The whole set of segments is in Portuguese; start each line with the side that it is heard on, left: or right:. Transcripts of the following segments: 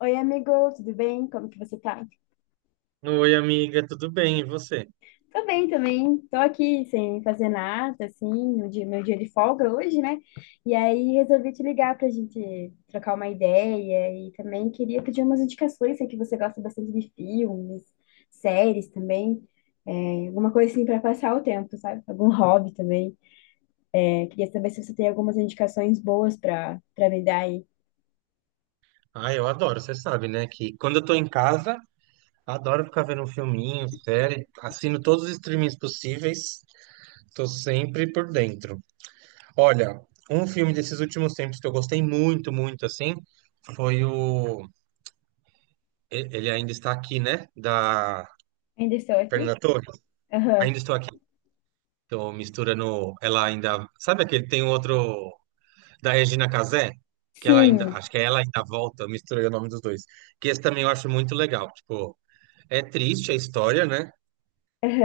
left: Oi, amigo, tudo bem? Como que você tá?
right: Oi, amiga, tudo bem? E você?
left: Tô bem também. Tô aqui sem fazer nada, assim, no meu dia de folga hoje, né? E aí resolvi te ligar pra gente trocar uma ideia e também queria pedir umas indicações, sei que você gosta bastante de filmes, séries também, alguma coisa assim pra passar o tempo, sabe? Algum hobby também. Queria saber se você tem algumas indicações boas pra para me dar aí.
right: Ah, eu adoro, você sabe, né? Que quando eu tô em casa, adoro ficar vendo um filminho, série, assino todos os streamings possíveis, tô sempre por dentro. Olha, um filme desses últimos tempos que eu gostei muito, muito, assim, foi o. Ele ainda está aqui, né? Da
left: Ainda estou aqui?
right: Fernanda Torres.
left: Aham.
right: Ainda estou aqui. Tô misturando. Ela ainda. Sabe aquele tem um outro. Da Regina Casé, que ela ainda,
left: Sim.
right: acho que é ela ainda volta, eu misturei o nome dos dois. Que esse também eu acho muito legal. Tipo, é triste a história, né?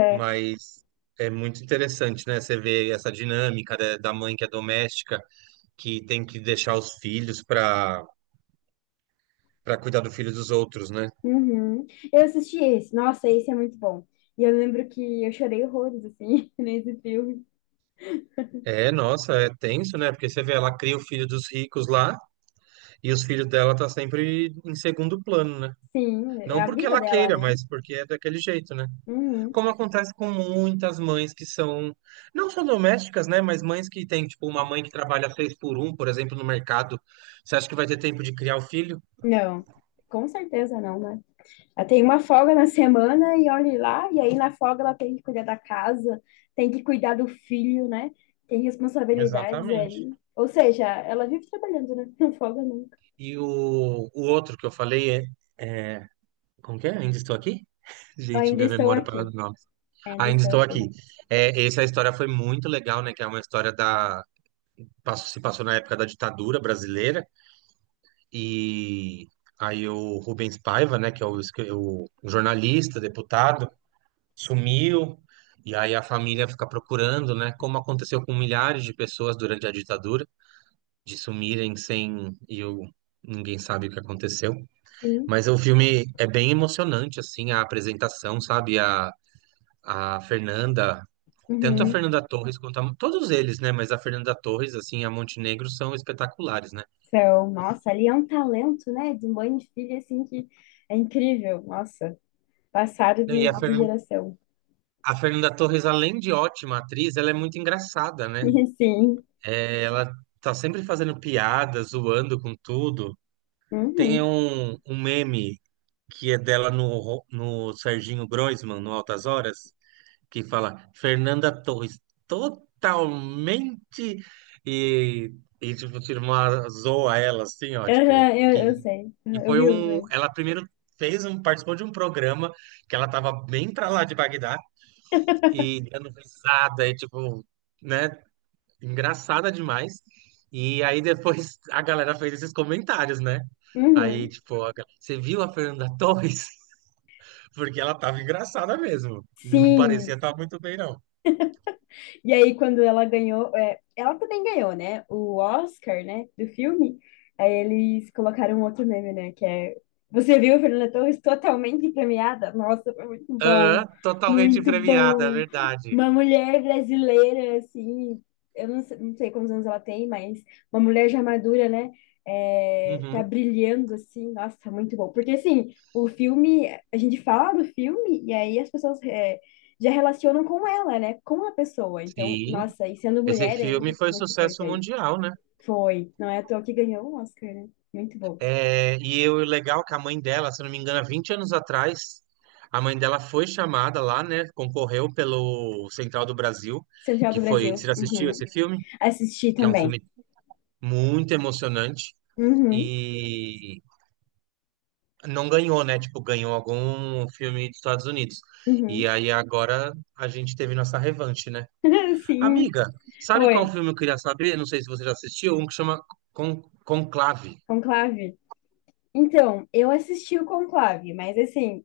right: Mas é muito interessante, né? Você vê essa dinâmica da mãe que é doméstica, que tem que deixar os filhos para cuidar do filho dos outros, né?
left: Uhum. Eu assisti esse. Nossa, esse é muito bom. E eu lembro que eu chorei horrores, assim, nesse filme.
right: É, nossa, é tenso, né? Porque você vê, ela cria o filho dos ricos lá e os filhos dela tá sempre em segundo plano, né?
left: Sim, é
right: Não
left: a
right: porque
left: vida
right: ela
left: dela,
right: queira,
left: né?
right: mas porque é daquele jeito, né?
left: Uhum.
right: Como acontece com muitas mães que são, não só domésticas, né, mas mães que têm, tipo, uma mãe que trabalha seis por um, por exemplo, no mercado. Você acha que vai ter tempo de criar o filho?
left: Não, com certeza não, né? Ela tem uma folga na semana e olhe lá, e aí na folga ela tem que cuidar da casa, tem que cuidar do filho, né? Tem responsabilidades
right: Exatamente.
left: aí. Ou seja, ela vive trabalhando, né? Não folga nunca.
right: E o outro que eu falei é, é- como que é? Ainda estou aqui? Gente,
left: Ainda
right: minha
left: estou
right: memória para
left: aqui.
right: os nomes.
left: Ainda
right: Ainda
left: estou
right: estou
left: aqui.
right: aqui. É, essa história foi muito legal, né? Que é uma história da... Se passou na época da ditadura brasileira e... Aí o Rubens Paiva, né, que é o, o jornalista, deputado, sumiu, e aí a família fica procurando, né? Como aconteceu com milhares de pessoas durante a ditadura, de sumirem sem e ninguém sabe o que aconteceu.
left: Sim.
right: Mas o filme é bem emocionante, assim, a apresentação, sabe? A Fernanda, tanto a
left: Uhum.
right: Fernanda Torres quanto a, todos eles, né? Mas a Fernanda Torres, assim, e a Montenegro são espetaculares, né?
left: São, nossa, ali é um talento, né? De mãe e filha, assim, que é incrível. Nossa, passado
right: E a, Fer,
left: de geração.
right: a Fernanda Torres, além de ótima atriz, ela é muito engraçada, né?
left: E sim.
right: É, ela tá sempre fazendo piada, zoando com tudo. Tem
left: Uhum.
right: um meme que é dela no, no Serginho Groisman, no Altas Horas, que fala Fernanda Torres totalmente e, e tipo, tira uma zoa ela assim, ó, tipo,
left: Aham, eu sei.
right: que
left: Aham, eu
right: foi
left: vi o.
right: um. Ela primeiro fez um, participou de um programa que ela tava bem pra lá de Bagdá e dando risada, e tipo, né? Engraçada demais. E aí depois a galera fez esses comentários, né? Aí,
left: Uhum.
right: tipo, a você viu a Fernanda Torres? Porque ela tava engraçada mesmo. Não parecia
left: Sim.
right: estar muito bem, não.
left: E aí, quando ela ganhou, ela também ganhou, né? O Oscar, né? Do filme. Aí eles colocaram outro meme, né? Que é. Você viu Fernanda Torres totalmente premiada? Nossa, foi muito bom.
right: Aham, totalmente
left: Muito
right: premiada, é
left: bom.
right: verdade.
left: Uma mulher brasileira, assim. Eu não sei, não sei quantos anos ela tem, mas uma mulher já madura, né? Tá
right: Uhum,
left: brilhando assim, nossa, muito bom. Porque assim, o filme, a gente fala do filme e aí as pessoas já relacionam com ela, né? Com a pessoa. Então,
right: sim.
left: nossa, e sendo
right: Esse
left: mulher
right: filme
left: ainda,
right: foi
left: muito
right: sucesso
left: importante.
right: mundial, né?
left: Foi. Não é à toa que ganhou o Oscar, né? Muito bom.
right: É, e eu, o legal é que a mãe dela, se eu não me engano, há 20 anos atrás, a mãe dela foi chamada lá, né? Concorreu pelo Central do Brasil,
left: Central do
right: que foi. Você
left: Brasil.
right: já assistiu
left: Uhum.
right: esse filme?
left: Assisti
right: Que é um
left: também.
right: filme muito emocionante
left: Uhum.
right: e não ganhou, né? Tipo, ganhou algum filme dos Estados Unidos. E
left: Uhum.
right: aí agora a gente teve nossa revanche, né?
left: Sim.
right: Amiga, sabe qual
left: Oi.
right: filme eu queria saber? Não sei se você já assistiu, um que chama Con Conclave,
left: Conclave. Então, eu assisti o Conclave, mas assim,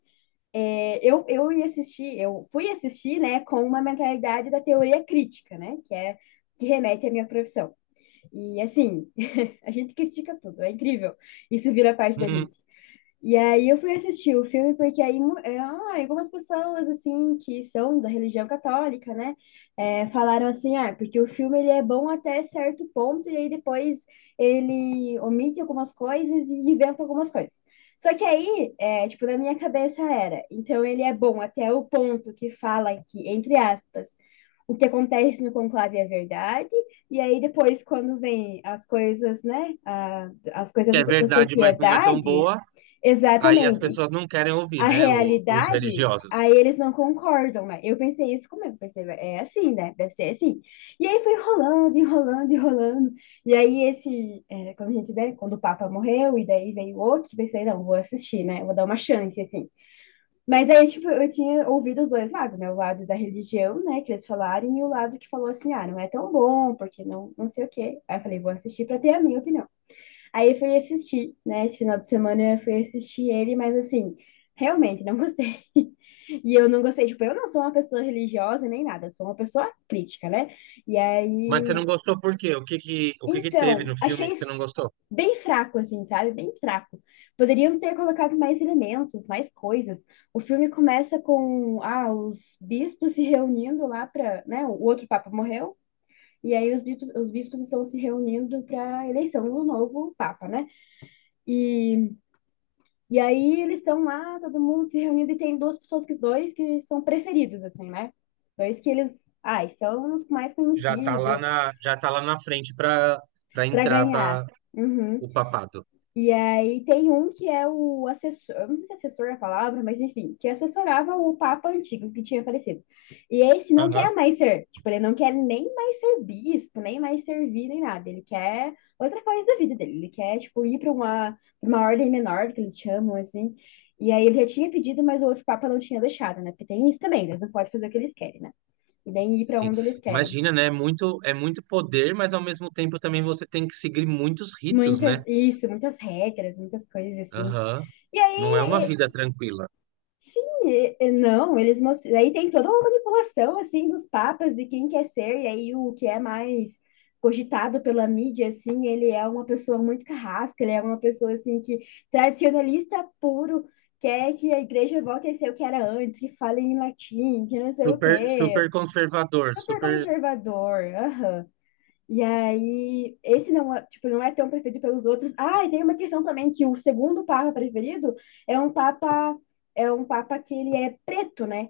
left: eu ia assistir, eu fui assistir, né, com uma mentalidade da teoria crítica, né? Que é que remete à minha profissão. E assim, a gente critica tudo, é incrível. Isso vira parte da
right: uhum.
left: gente. E aí eu fui assistir o filme porque aí algumas pessoas assim que são da religião católica, né, falaram assim, ah, porque o filme ele é bom até certo ponto e aí depois ele omite algumas coisas e inventa algumas coisas. Só que aí, é, tipo, na minha cabeça era, então ele é bom até o ponto que fala que, entre aspas, o que acontece no conclave é verdade, e aí depois quando vem as coisas, né, as coisas
right: Que é
left: da
right: verdade, mas não é tão
left: sociedade.
right: boa. Aí as
left: Exatamente.
right: pessoas não querem ouvir,
left: A
right: né? Os
left: realidade, aí
right: religiosos.
left: eles não concordam, né? Eu pensei isso comigo, pensei, é assim, né? Deve ser assim. E aí foi enrolando, enrolando, enrolando. E aí esse, é, quando a gente, né, quando o Papa morreu, e daí veio outro, pensei, não, vou assistir, né? Vou dar uma chance, assim. Mas aí, tipo, eu tinha ouvido os dois lados, né? O lado da religião, né, que eles falaram, e o lado que falou assim, ah, não é tão bom, porque não, não sei o quê. Aí eu falei, vou assistir para ter a minha opinião. Aí eu fui assistir, né? Esse final de semana eu fui assistir ele, mas assim, realmente não gostei. E eu não gostei, tipo, eu não sou uma pessoa religiosa nem nada, eu sou uma pessoa crítica, né? E
right: Mas você não
left: aí,
right: gostou por quê? O que que teve
left: então,
right: no filme que você não gostou?
left: bem fraco, assim, sabe? Bem fraco. Poderiam ter colocado mais elementos, mais coisas. O filme começa com ah, os bispos se reunindo lá para, né? O outro papa morreu. E aí os bispos estão se reunindo para eleição do novo papa, né? E E aí eles estão lá, todo mundo se reunindo, e tem duas pessoas que dois que são preferidos, assim, né? Dois que eles, ai, são os mais
right: Já tá
left: conhecidos
right: lá na, já tá lá na frente para
left: para
right: entrar
left: ganhar.
right: para
left: Uhum.
right: o papado.
left: E aí tem um que é o assessor, eu não sei se é assessor é a palavra, mas enfim, que assessorava o Papa antigo que tinha falecido. E esse não quer mais ser, tipo, ele não quer nem mais ser bispo, nem mais servir, nem nada. Ele quer outra coisa da vida dele. Ele quer, tipo, ir para pra uma ordem menor, que eles chamam, assim. E aí ele já tinha pedido, mas o outro Papa não tinha deixado, né? Porque tem isso também, eles não podem fazer o que eles querem, né? E nem ir para
right: Sim,
left: onde eles querem
right: imagina, né? É muito, é muito poder, mas ao mesmo tempo também você tem que seguir muitos ritos,
left: muitas
right: né?
left: isso, muitas regras, muitas coisas assim.
right: Aham.
left: E
right: Não é uma
left: aí
right: vida tranquila.
left: sim, e não, eles mostram. Aí tem toda uma manipulação assim dos papas de quem quer ser, e aí o que é mais cogitado pela mídia, assim, ele é uma pessoa muito carrasca, ele é uma pessoa assim que tradicionalista puro, quer que a igreja volte a ser o que era antes, que fale em latim, que não sei o
right: Super,
left: quê.
right: super conservador,
left: Super
right: super.
left: conservador, aham. E aí, esse não é, tipo, não é tão preferido pelos outros. Ah, e tem uma questão também que o segundo papa preferido é um papa é um papa que ele é preto, né?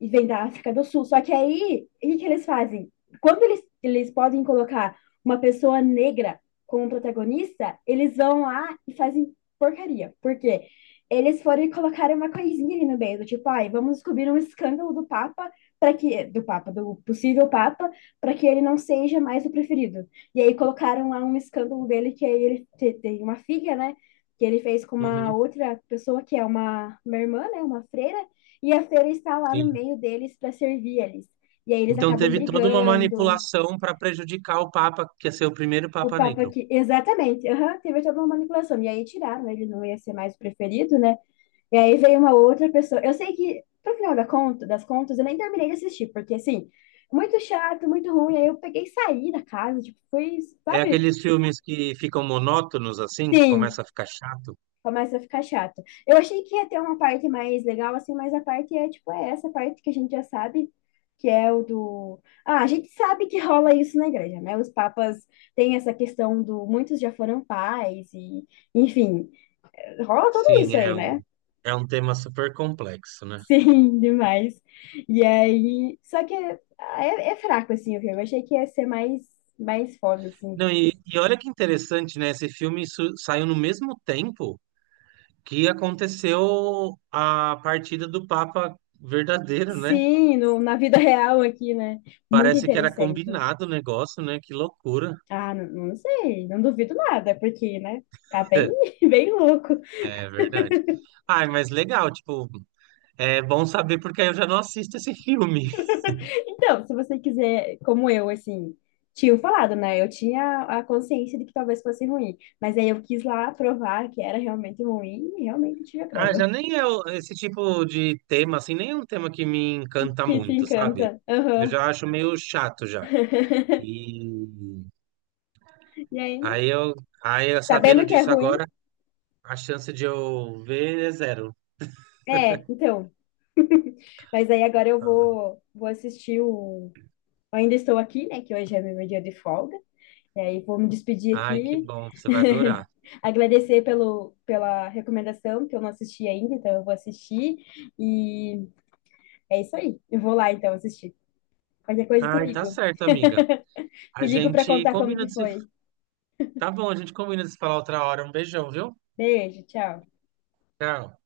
left: E vem da África do Sul. Só que aí, o que, que eles fazem? Quando eles podem colocar uma pessoa negra como protagonista, eles vão lá e fazem porcaria. Por quê? Eles foram e colocaram uma coisinha ali no meio, do tipo, ai, vamos descobrir um escândalo do Papa do possível Papa, para que ele não seja mais o preferido. E aí colocaram lá um escândalo dele que aí tem uma filha, né? Que ele fez com uma
right: Uhum,
left: outra pessoa que é uma irmã, né? Uma freira. E a freira está lá no
right: sim.
left: meio deles para servir eles. E aí eles
right: Então
left: acabam
right: teve toda uma
left: brigando.
right: manipulação para prejudicar o Papa, que ia ser o primeiro
left: O
right: Papa
left: Papa
right: Negro.
left: que exatamente, aham, teve toda uma manipulação. E aí tiraram, ele não ia ser mais o preferido, né? E aí veio uma outra pessoa. Eu sei que, pro final das contas, eu nem terminei de assistir, porque assim, muito chato, muito ruim. Aí eu peguei e saí da casa, tipo, foi,
right: É
left: sabe?
right: aqueles filmes que ficam monótonos assim, que
left: Sim,
right: começa a ficar chato.
left: começa a ficar chato. Eu achei que ia ter uma parte mais legal, assim, mas a parte é, tipo, é essa parte que a gente já sabe, que é o do. Ah, a gente sabe que rola isso na igreja, né? Os papas têm essa questão do. Muitos já foram pais, e, enfim, rola tudo
right: Sim,
left: isso aí, né?
right: é um tema super complexo, né?
left: Sim, demais. E aí, só que é fraco, assim, o filme. Eu achei que ia ser mais, mais foda, assim.
right: Não, e olha que interessante, né? Esse filme saiu no mesmo tempo que aconteceu a partida do Papa verdadeiro, né?
left: Sim, no, na vida real aqui, né? Muito
right: Parece que era
left: interessante.
right: combinado o negócio, né? Que loucura.
left: Ah, não, não sei, não duvido nada, porque, né? Tá bem, bem louco.
right: É verdade. Ai, mas legal, tipo, é bom saber porque aí eu já não assisto esse filme.
left: Então, se você quiser, como eu, assim, tinha falado, né? Eu tinha a consciência de que talvez fosse ruim, mas aí eu quis lá provar que era realmente ruim e realmente tive a
right: Ah, já
left: prova.
right: nem é esse tipo de tema, assim, nem é um tema que me encanta
left: Que te
right: muito, sabe?
left: encanta.
right: Eu
left: Aham.
right: já acho meio chato já. E
left: E aí,
right: aí eu, aí eu sabendo
left: sabendo que é
right: disso
left: ruim,
right: agora, a chance de eu ver é zero.
left: é, então. Mas aí agora
right: Ah,
left: vou assistir o. Ainda estou aqui, né? Que hoje é meu dia de folga. E aí vou me despedir
right: ai, que
left: aqui.
right: bom, você vai adorar.
left: Agradecer pela recomendação, que eu não assisti ainda, então eu vou assistir. E é isso aí. Eu vou lá então assistir. Qualquer coisa te
right: Ai, tá
left: ligo.
right: certo, amiga.
left: Te
right: A
left: ligo para
right: gente
left: contar como
right: combina
left: que
right: de se.
left: foi.
right: Tá bom, a gente combina de se falar outra hora. Um beijão, viu?
left: Beijo, tchau.
right: Tchau.